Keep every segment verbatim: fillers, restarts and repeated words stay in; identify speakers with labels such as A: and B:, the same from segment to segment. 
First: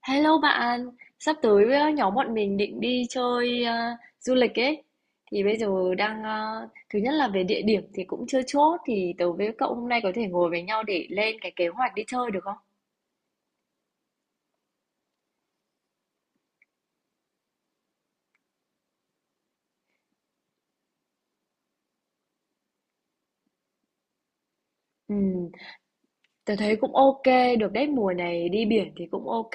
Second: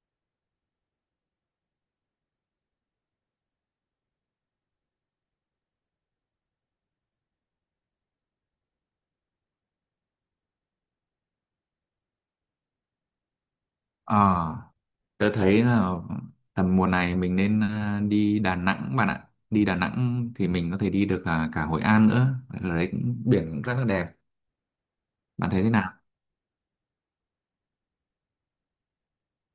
A: Hello bạn, sắp tới ờ, nhóm bọn mình định đi chơi ờ, du lịch ấy. Thì bây giờ đang ờ, thứ nhất là về địa điểm thì cũng chưa chốt thì tớ với cậu hôm nay có thể ngồi với nhau để lên cái kế hoạch đi chơi được không?
B: Ờ, tớ thấy là tầm mùa này mình nên à, đi Đà Nẵng bạn ạ. Đi Đà Nẵng thì mình có thể đi được à, cả Hội An nữa. Ở đấy cũng, biển cũng rất là đẹp.
A: Ừ,
B: Bạn thấy thế nào?
A: tớ thấy cũng ok, được đấy mùa này đi biển thì cũng ok.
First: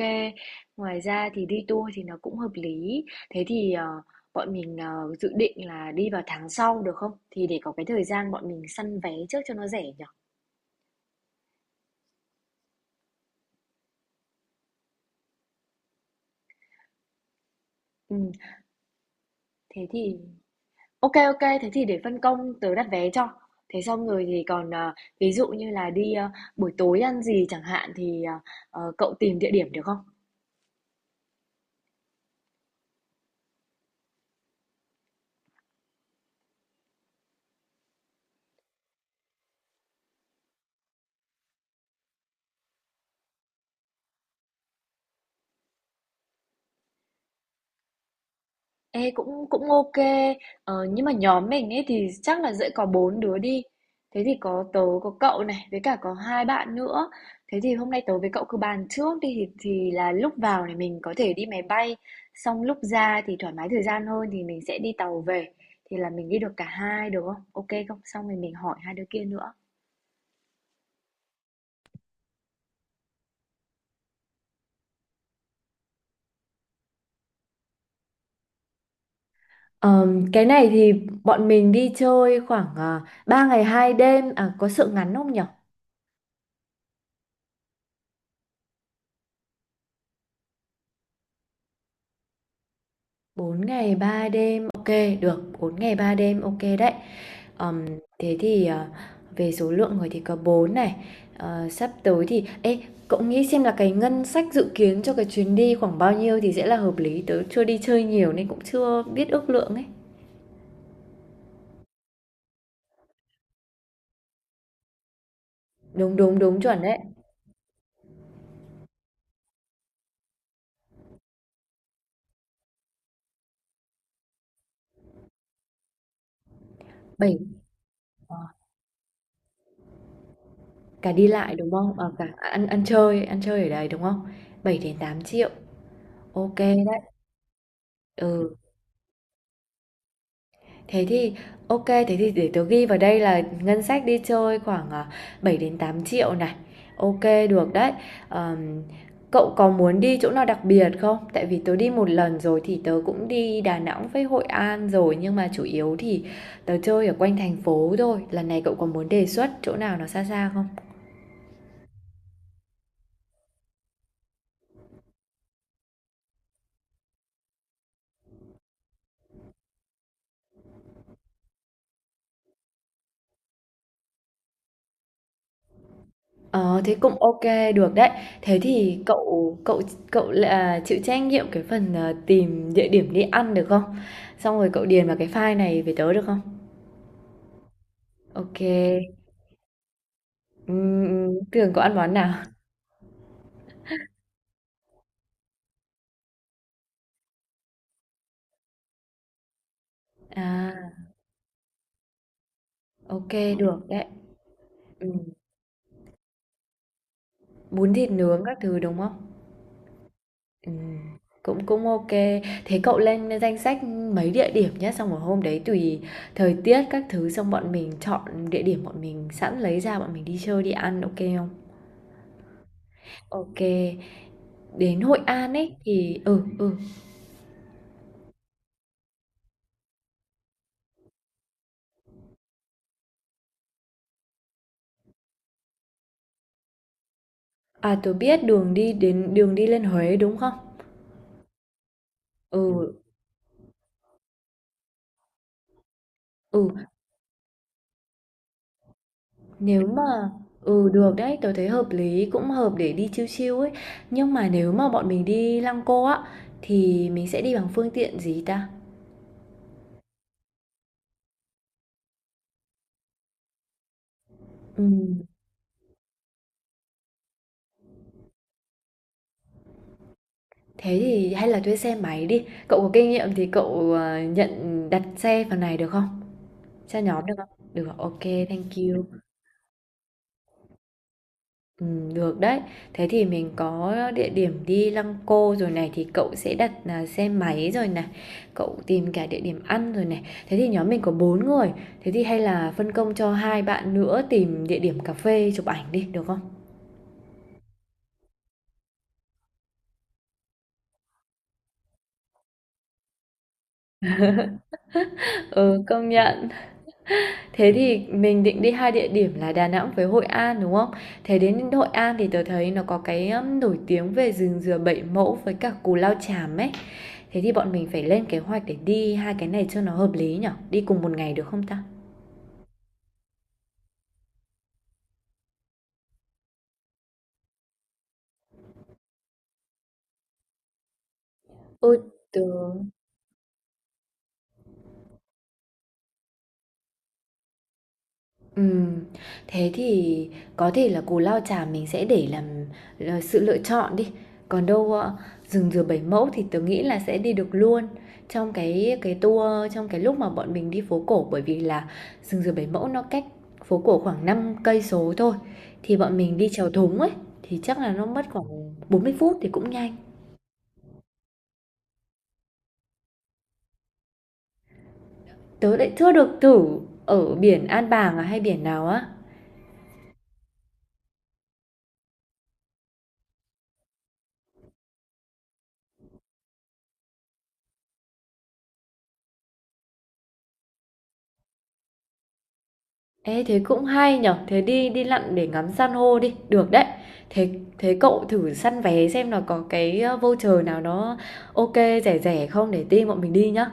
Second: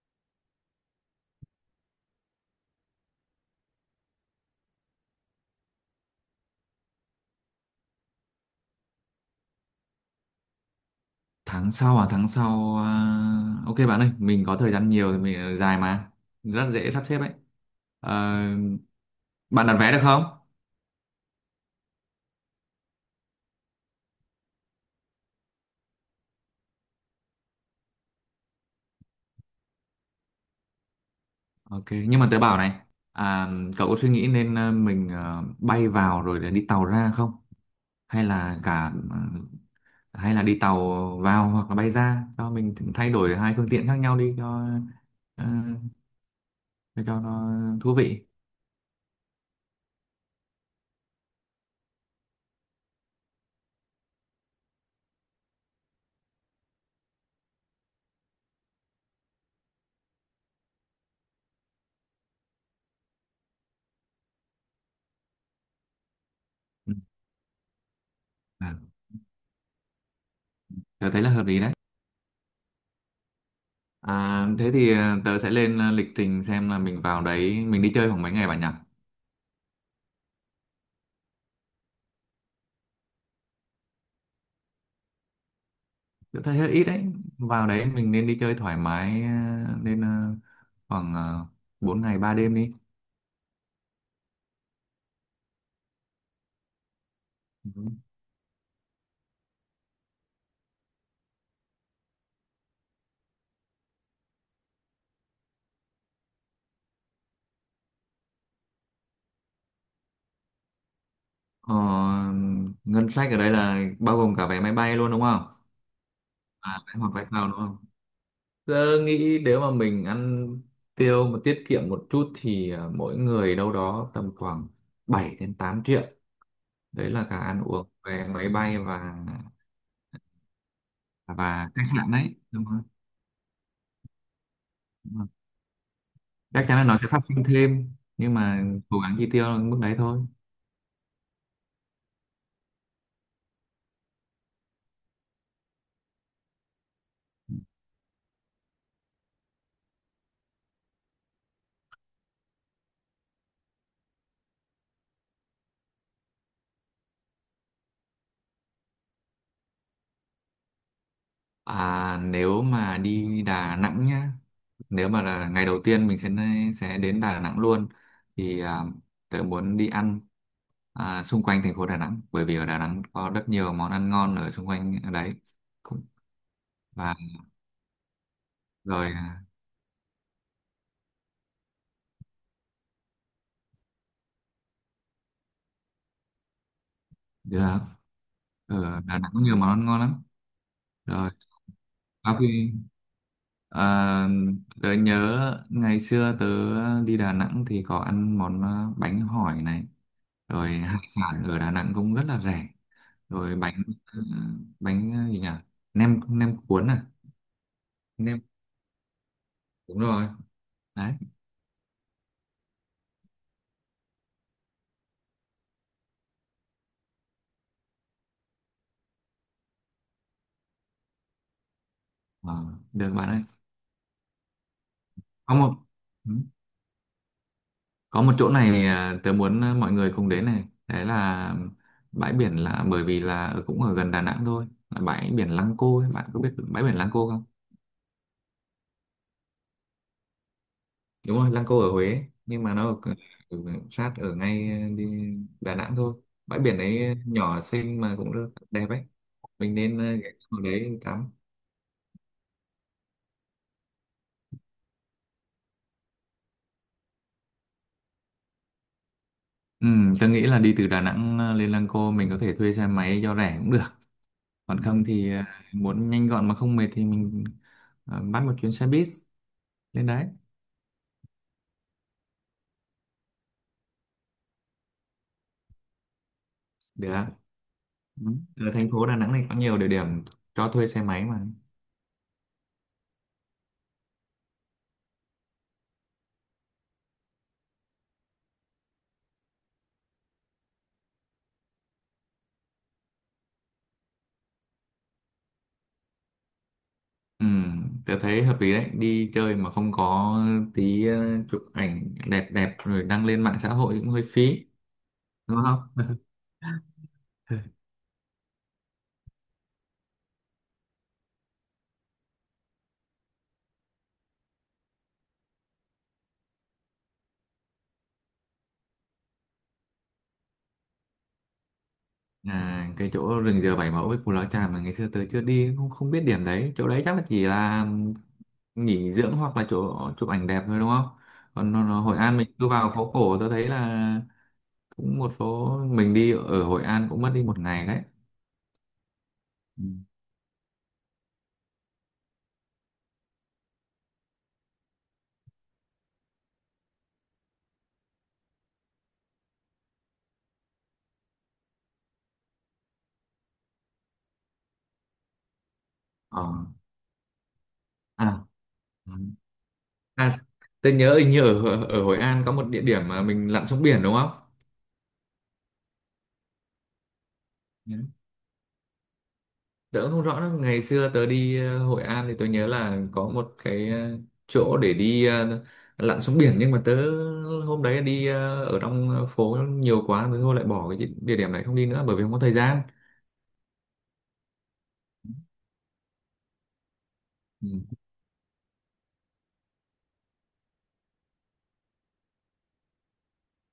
A: Ngoài ra thì đi tour thì nó cũng hợp lý. Thế thì ờ, bọn mình ờ, dự định là đi vào tháng sau được không? Thì để có cái thời gian bọn mình săn vé trước cho nó rẻ nhỉ?
B: Tháng sau à? Tháng sau... à, Ok bạn ơi, mình có thời gian nhiều thì mình ờ, dài mà. Rất dễ sắp xếp ấy.
A: Ừ,
B: Ờ, Bạn đặt
A: thế
B: vé được
A: thì
B: không?
A: OK OK. Thế thì để phân công tớ đặt vé cho. Thế xong rồi thì còn, ờ, ví dụ như là đi, ơ, buổi tối ăn gì chẳng hạn thì, ờ, ờ, cậu tìm địa điểm được không?
B: Ok, nhưng mà tớ bảo này, à, cậu có suy nghĩ nên ờ, mình ờ, bay vào rồi để đi tàu ra không? Hay là cả ờ, Hay là đi tàu vào hoặc là bay ra cho mình thay đổi hai phương tiện khác nhau đi cho ờ, cho, cho nó thú vị.
A: Ê, cũng cũng OK kê. Ờ, nhưng mà nhóm mình ấy thì chắc là sẽ có bốn đứa đi. Thế thì có tớ, có cậu này, với cả có hai bạn nữa. Thế thì hôm nay tớ với cậu cứ bàn trước đi thì thì là lúc vào này mình có thể đi máy bay, xong lúc ra thì thoải mái thời gian hơn thì mình sẽ đi tàu về. Thì là mình đi được cả
B: Ừ.
A: hai được không? OK không? Xong rồi mình
B: À,
A: hỏi hai đứa kia nữa.
B: tớ thấy là hợp lý đấy. À, thế thì ờ, tớ sẽ lên ờ, lịch trình xem là mình vào đấy mình đi chơi khoảng mấy ngày bạn nhỉ?
A: Ờm, cái này thì bọn mình đi chơi khoảng uh, ba ngày hai đêm à có sự ngắn không nhở
B: Tớ thấy hơi ít đấy. Vào đấy mình nên đi chơi thoải mái ờ, nên ờ, khoảng uh, bốn ngày ba đêm đi.
A: bốn ngày ba đêm ok được bốn ngày ba đêm ok đấy.
B: Ừ.
A: Ờm, thế thì ờ, về số lượng người thì có bốn này. Ờ, sắp tới thì ê cậu nghĩ xem là cái ngân sách dự kiến cho cái chuyến đi khoảng bao nhiêu thì sẽ là hợp lý, tớ chưa đi chơi nhiều nên cũng chưa biết ước lượng ấy.
B: Ờ, ngân sách ở đây là bao gồm cả vé máy bay luôn đúng không?
A: Đúng đúng đúng
B: À,
A: chuẩn
B: vé
A: đấy.
B: hoặc vé tàu đúng không? Tớ nghĩ nếu mà mình ăn tiêu mà tiết kiệm một chút thì à, mỗi người đâu đó tầm khoảng bảy đến tám triệu. Đấy là
A: Bảy
B: cả ăn uống, vé máy bay và
A: cả đi lại
B: và
A: đúng
B: khách
A: không, à,
B: sạn
A: cả
B: đấy, đúng
A: ăn
B: không?
A: ăn chơi ăn chơi ở đây đúng không? Bảy đến
B: Đúng
A: tám
B: rồi.
A: triệu. OK
B: Chắc chắn
A: đấy.
B: là nó sẽ phát sinh thêm nhưng
A: Ừ,
B: mà cố gắng chi tiêu ở mức đấy thôi.
A: thế thì OK, thế thì để tớ ghi vào đây là ngân sách đi chơi khoảng à, bảy đến tám triệu này. OK, được đấy. Ờm, cậu có muốn đi chỗ nào đặc biệt không? Tại vì tớ đi một lần rồi thì tớ cũng đi Đà Nẵng với Hội An rồi nhưng mà chủ yếu thì tớ chơi ở quanh thành phố thôi. Lần này cậu có muốn đề xuất chỗ nào nó xa xa không?
B: À, nếu mà đi Đà Nẵng nhá, nếu mà là ngày đầu tiên mình sẽ sẽ đến Đà Nẵng luôn thì à, tớ muốn đi ăn à, xung quanh thành phố Đà Nẵng, bởi vì ở Đà Nẵng có rất nhiều món ăn ngon ở xung quanh ở đấy cũng.
A: Ờ, thế cũng
B: Và
A: ok được đấy. Thế thì
B: rồi à,
A: cậu cậu cậu là chịu trách nhiệm cái phần, ờ, tìm địa điểm đi ăn được không? Xong rồi cậu điền vào cái file này về tớ được không?
B: được
A: Ok kê.
B: ở Đà Nẵng có nhiều món ăn ngon lắm.
A: Ừm,
B: Rồi
A: ừm, Tường ăn món nào?
B: sau khi à, tớ nhớ ngày xưa tớ đi Đà Nẵng thì có ăn món à, bánh hỏi này,
A: À,
B: rồi hải sản ở Đà Nẵng cũng rất là rẻ,
A: ok
B: rồi
A: được
B: bánh
A: đấy.
B: ờ, bánh
A: Ừm,
B: ờ, gì nhỉ, nem nem cuốn à,
A: bún thịt nướng
B: nem
A: các thứ, đúng không?
B: đúng rồi
A: Ừm,
B: đấy.
A: cũng cũng ok. Thế cậu lên danh sách mấy địa điểm nhé, xong rồi hôm đấy tùy thời tiết các thứ, xong bọn mình chọn địa điểm bọn mình sẵn lấy ra bọn mình đi chơi, đi ăn, ok không?
B: Ờ, Được bạn ơi.
A: Ok. Đến Hội An
B: có một
A: ấy thì
B: ừ,
A: ừ, ừ.
B: có một chỗ này, à, tớ muốn à, mọi người cùng đến này, đấy là bãi biển, là bởi vì là ở- cũng ở gần Đà Nẵng thôi, là bãi biển Lăng Cô ấy. Bạn có biết bãi biển Lăng Cô không?
A: À, tôi biết đường đi đến đường đi lên Huế đúng không?
B: Đúng rồi, Lăng Cô ở Huế, nhưng mà nó
A: Ừ,
B: ở, ở sát ở ngay à, đi Đà Nẵng thôi.
A: ừ,
B: Bãi biển ấy nhỏ xinh mà cũng rất đẹp ấy, mình
A: nếu
B: nên à,
A: mà
B: ghé vào
A: ừ
B: đấy
A: được
B: tắm.
A: đấy, tôi thấy hợp lý, cũng hợp để đi chill chill ấy. Nhưng mà nếu mà bọn mình đi Lăng Cô á thì mình sẽ đi bằng phương tiện gì ta?
B: Ừ, tôi nghĩ là đi từ Đà Nẵng ờ, lên Lăng Cô mình có thể thuê xe máy cho rẻ cũng được. Còn
A: Ừ,
B: không thì ờ, muốn nhanh gọn mà không mệt thì mình ờ, bắt một chuyến xe buýt lên đấy.
A: thế thì hay là thuê xe máy đi. Cậu có kinh nghiệm thì cậu ờ, nhận đặt xe phần này được không? Cho nhóm
B: Được.
A: được không? Được, ok,
B: Ừ.
A: thank
B: Ở thành
A: you.
B: phố Đà Nẵng này có nhiều địa điểm cho thuê xe máy mà.
A: Ừm, được đấy. Thế thì mình có địa điểm đi Lăng Cô rồi này thì cậu sẽ đặt, à, xe máy rồi này, cậu tìm cả địa điểm ăn rồi này. Thế thì nhóm mình có bốn người, thế thì hay là phân công cho hai bạn nữa tìm địa điểm cà phê chụp ảnh đi, được không?
B: Ừ, tôi thấy hợp lý đấy. Đi chơi mà không có tí ờ, chụp ảnh đẹp đẹp rồi đăng lên mạng xã hội cũng hơi phí. Đúng
A: Ừ, công Ừ
B: không?
A: nhận. Thế thì mình định đi hai địa điểm là Đà Nẵng với Hội An, đúng không? Thế đến Hội An thì tớ thấy nó có cái, ưm, nổi tiếng về rừng dừa Bảy Mẫu với cả Cù Lao Chàm ấy. Thế thì bọn mình phải lên kế hoạch để đi hai cái này cho nó hợp lý nhở? Đi cùng một ngày được không ta?
B: À, cái chỗ rừng dừa Bảy Mẫu với Cù Lao Chàm mà ngày xưa tới chưa đi, không không biết điểm đấy, chỗ đấy chắc là chỉ là nghỉ dưỡng hoặc là chỗ chụp ảnh đẹp thôi đúng không. Còn nó,
A: Ôi,
B: nó Hội An
A: tớ.
B: mình cứ vào phố cổ tôi thấy là cũng một số, mình đi ở Hội An cũng mất đi một ngày đấy.
A: Ừm, thế
B: Ừ.
A: thì có thể là cù lao chàm mình sẽ để làm là sự lựa chọn đi, còn đâu, ơ, rừng dừa Bảy Mẫu thì tớ nghĩ là sẽ đi được luôn trong cái cái tour trong cái lúc mà bọn mình đi phố cổ. Bởi vì là rừng dừa Bảy Mẫu nó cách phố cổ khoảng năm cây số thôi, thì bọn mình
B: ờ.
A: đi chèo thúng ấy, thì chắc là nó mất
B: à.
A: khoảng bốn mươi
B: Ừ.
A: phút thì cũng nhanh.
B: à tôi nhớ hình như ở ở Hội An có một địa điểm mà mình lặn xuống biển đúng không?
A: Tớ lại chưa được thử ở biển An
B: Ừ,
A: Bàng à hay biển nào á.
B: tớ cũng không rõ nữa. Ngày xưa tớ đi ờ, Hội An thì tôi nhớ là có một cái ờ, chỗ để đi ờ, lặn xuống biển, nhưng mà tớ hôm đấy đi ờ, ở trong phố nhiều quá, tớ thôi lại bỏ cái địa điểm này không đi nữa bởi vì không có thời gian.
A: Ê, thế cũng hay nhở, thế đi đi lặn để ngắm san hô đi, được đấy. Thế thế cậu thử săn vé xem là có cái ờ, voucher nào nó ok rẻ rẻ không để team bọn mình đi nhá.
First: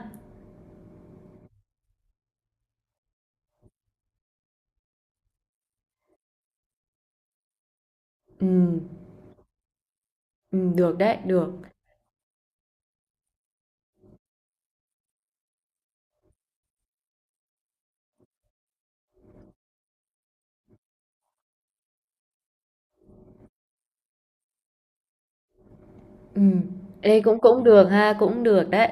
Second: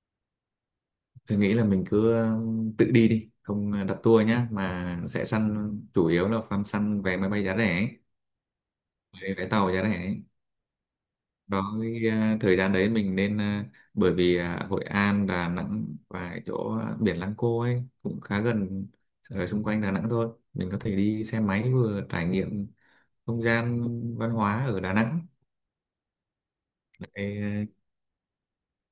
B: Tôi nghĩ là mình cứ ờ, tự đi đi, không ờ, đặt tour nhá, mà sẽ săn chủ yếu là săn săn vé máy bay giá rẻ, ấy,
A: Ừ,
B: vé vé tàu giá rẻ ấy.
A: ừ được đấy, được.
B: Đó, cái, ờ, thời gian đấy mình nên ờ, bởi vì ờ, Hội An, Đà Nẵng và cái chỗ ờ, biển Lăng Cô ấy cũng khá gần, ở xung quanh Đà Nẵng thôi. Mình có thể đi xe máy vừa trải nghiệm không gian văn hóa ở Đà Nẵng.
A: Ừ.
B: Đấy,
A: Ê cũng cũng
B: ờ,
A: được ha, cũng được đấy.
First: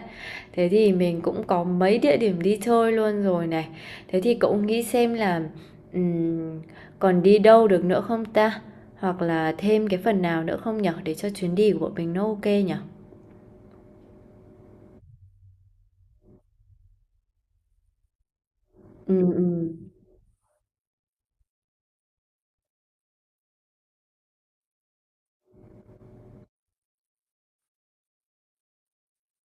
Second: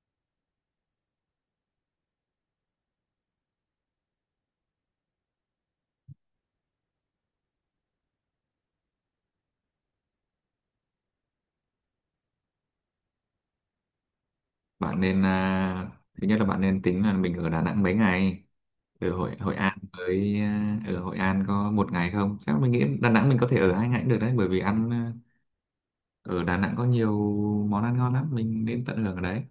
A: Thế thì mình cũng có mấy địa điểm đi chơi luôn rồi này. Thế thì cậu nghĩ xem là ừm, còn đi đâu được nữa không ta? Hoặc là thêm cái phần nào nữa không nhở để cho chuyến đi của bọn mình nó ok nhở?
B: bạn nên ờ, thứ nhất là bạn nên tính là mình ở Đà Nẵng mấy ngày, ở
A: Ừ
B: Hội
A: ừ.
B: Hội An với à, ở Hội An có một ngày không chắc, mình nghĩ Đà Nẵng mình có thể ở hai ngày cũng được đấy, bởi vì ăn à, ở Đà Nẵng có nhiều món ăn ngon lắm, mình nên tận hưởng ở đấy.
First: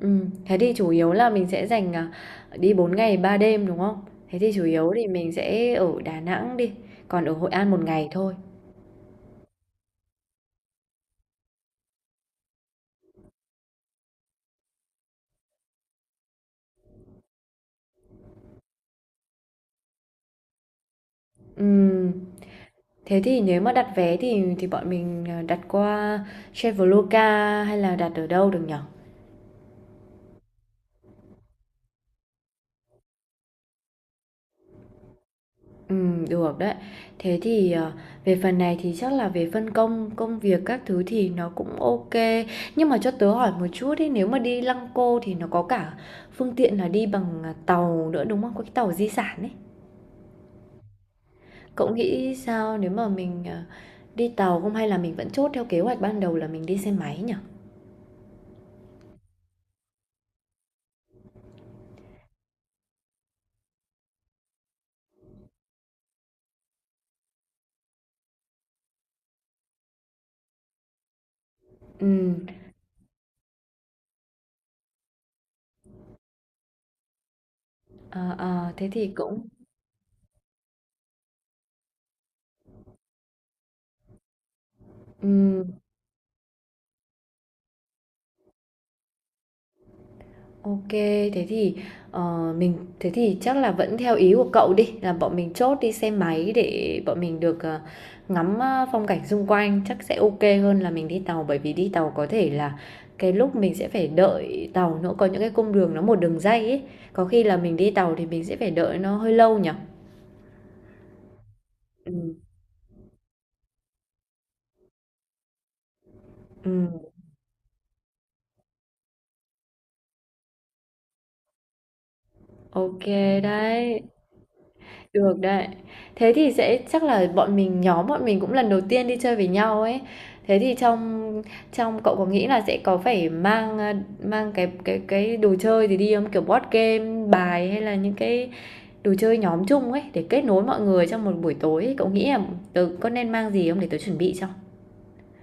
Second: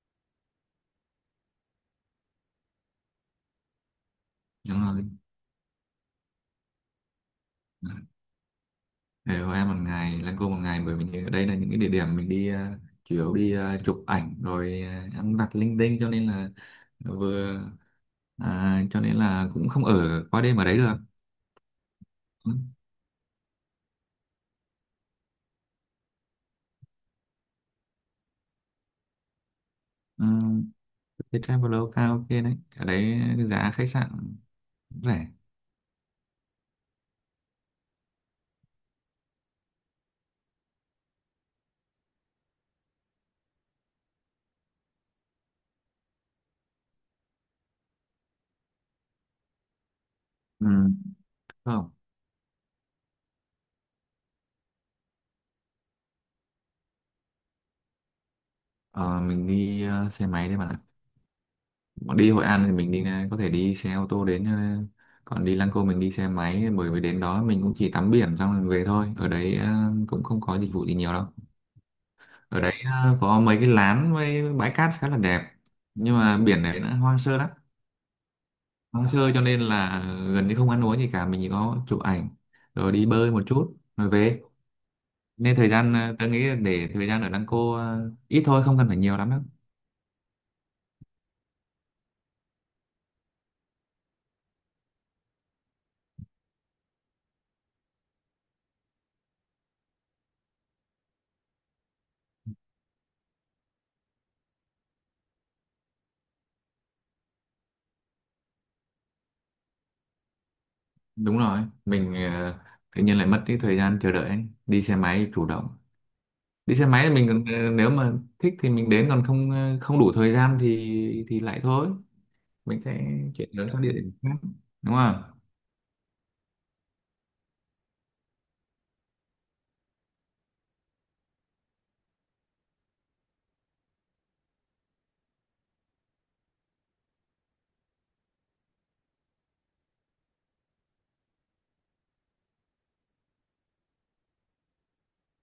A: Ừm, thế thì chủ yếu là mình sẽ dành, à, đi bốn ngày ba đêm, đúng không? Thế thì chủ
B: Đúng
A: yếu
B: rồi,
A: thì mình sẽ ở Đà Nẵng đi, còn ở Hội An một ngày thôi.
B: ở Hội An một ngày, Lăng Cô một ngày, bởi vì ở đây là những cái địa điểm mình đi à, chủ yếu đi à, chụp ảnh rồi à, ăn vặt linh tinh, cho nên là vừa à, cho nên là cũng không ở qua đêm ở đấy được.
A: Ừm,
B: Ừ.
A: thế thì nếu mà đặt vé thì thì bọn mình, ờ, đặt qua Traveloka hay là đặt ở đâu được nhở?
B: Ừ. Cái Traveloka ok đấy, ở đấy giá khách sạn rẻ.
A: Ừm, được đấy. Thế thì, ờ, về phần này thì chắc là về phân công công việc các thứ thì nó cũng ok. Nhưng mà cho tớ hỏi một chút ấy, nếu mà đi Lăng Cô thì nó có cả phương tiện là đi bằng, à, tàu nữa, đúng không? Có cái tàu di sản ấy.
B: Ừ. không.
A: Cậu nghĩ sao nếu mà mình, ờ, đi tàu không hay là mình vẫn chốt theo kế hoạch ban đầu là mình đi xe máy nhỉ?
B: Ờ, mình đi ờ, xe máy đấy bạn ạ. Bọn đi Hội An thì mình đi ờ, có thể đi xe ô tô đến ờ, còn đi Lăng Cô mình đi xe máy, bởi vì đến đó mình cũng chỉ tắm biển xong rồi về thôi. Ở đấy ờ, cũng không có dịch vụ gì nhiều đâu.
A: Ừ,
B: Ở đấy ờ, có mấy cái lán với bãi cát khá là đẹp. Nhưng mà biển đấy nó hoang sơ lắm.
A: ờ, ờ, thế
B: Hoang
A: thì
B: sơ cho
A: cũng
B: nên là gần như không ăn uống gì cả, mình chỉ có chụp ảnh rồi đi bơi một chút rồi về. Nên
A: ừ.
B: thời gian ờ, tôi nghĩ là để thời gian ở Lăng Cô ờ, ít thôi, không cần phải nhiều lắm đâu.
A: OK, thế thì, ờ, mình thế thì chắc là vẫn theo ý của cậu đi, là bọn mình chốt đi xe máy để bọn mình được, ờ, ngắm, a, phong cảnh xung quanh, chắc sẽ OK hơn là mình đi tàu. Bởi vì đi tàu có thể là cái lúc mình sẽ phải đợi tàu nữa, có những cái cung đường nó một đường ray ấy, có khi là mình đi tàu thì mình sẽ phải đợi nó hơi lâu nhỉ?
B: Đúng rồi, mình
A: Ừm,
B: ờ, tự nhiên lại mất cái thời gian chờ đợi ấy. Đi xe máy chủ động. Đi xe
A: ừm.
B: máy thì mình còn, ờ, nếu mà thích thì mình đến, còn không ờ, không đủ thời gian thì thì lại thôi, mình
A: OK
B: sẽ chuyển đến các địa
A: đấy,
B: điểm khác đúng không.
A: được đấy. Thế thì sẽ chắc là bọn mình nhóm bọn mình cũng lần đầu tiên đi chơi với nhau ấy. Thế thì trong trong cậu có nghĩ là sẽ có phải mang à, mang cái cái cái đồ chơi gì đi không? Kiểu board game, bài hay là những cái đồ chơi nhóm chung ấy để kết nối mọi người trong một buổi tối ấy. Cậu nghĩ là tớ có nên mang gì không để tớ chuẩn bị cho?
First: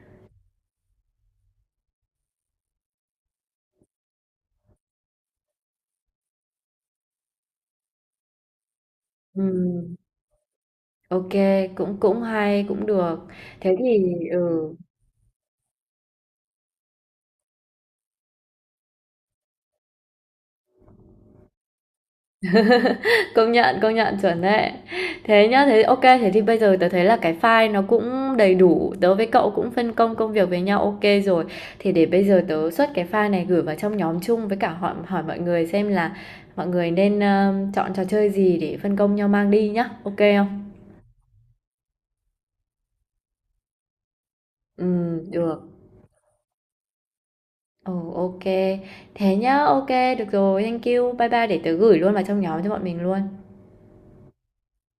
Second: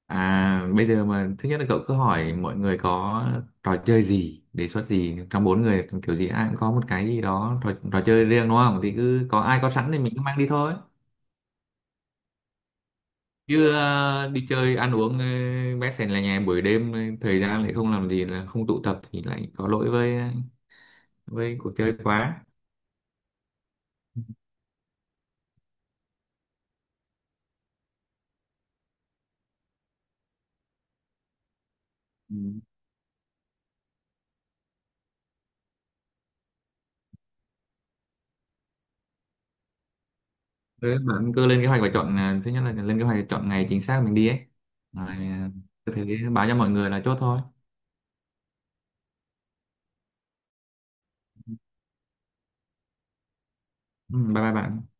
B: à Bây giờ mà thứ nhất là cậu cứ hỏi mọi người có trò chơi gì đề xuất gì, trong bốn người kiểu gì ai cũng có một cái gì đó trò, trò chơi riêng đúng không, thì cứ có ai có sẵn
A: Ừm,
B: thì mình cứ mang đi thôi.
A: ok, cũng cũng hay, cũng được.
B: Chứ
A: Thế thì
B: ờ, đi
A: ừ.
B: chơi ăn uống ờ, bét sèn là nhà buổi đêm ờ, thời gian lại không làm gì là không tụ tập thì lại có lỗi với ờ, với cuộc chơi quá.
A: Công nhận, công nhận, chuẩn đấy. Thế nhá, thế ok thế thì bây giờ tớ thấy là cái file nó cũng đầy đủ, tớ với cậu cũng phân công công việc với nhau ok rồi. Thì để bây
B: Ừ.
A: giờ tớ xuất cái file này gửi vào trong nhóm chung với cả hỏi hỏi mọi người xem là mọi người nên, ờ, chọn trò chơi gì để phân công nhau mang đi nhá, ok không?
B: Thế bạn cứ lên kế hoạch và chọn ờ, thứ nhất là lên kế hoạch và chọn ngày chính xác mình đi ấy, rồi
A: Ừm,
B: ờ,
A: được.
B: cứ thế báo cho mọi người là chốt thôi.
A: Ừ, ok. Thế nhá, ok được rồi, thank you. Bye bye, để tớ gửi luôn vào trong nhóm cho bọn mình luôn.
B: Ừ, bye bye bạn.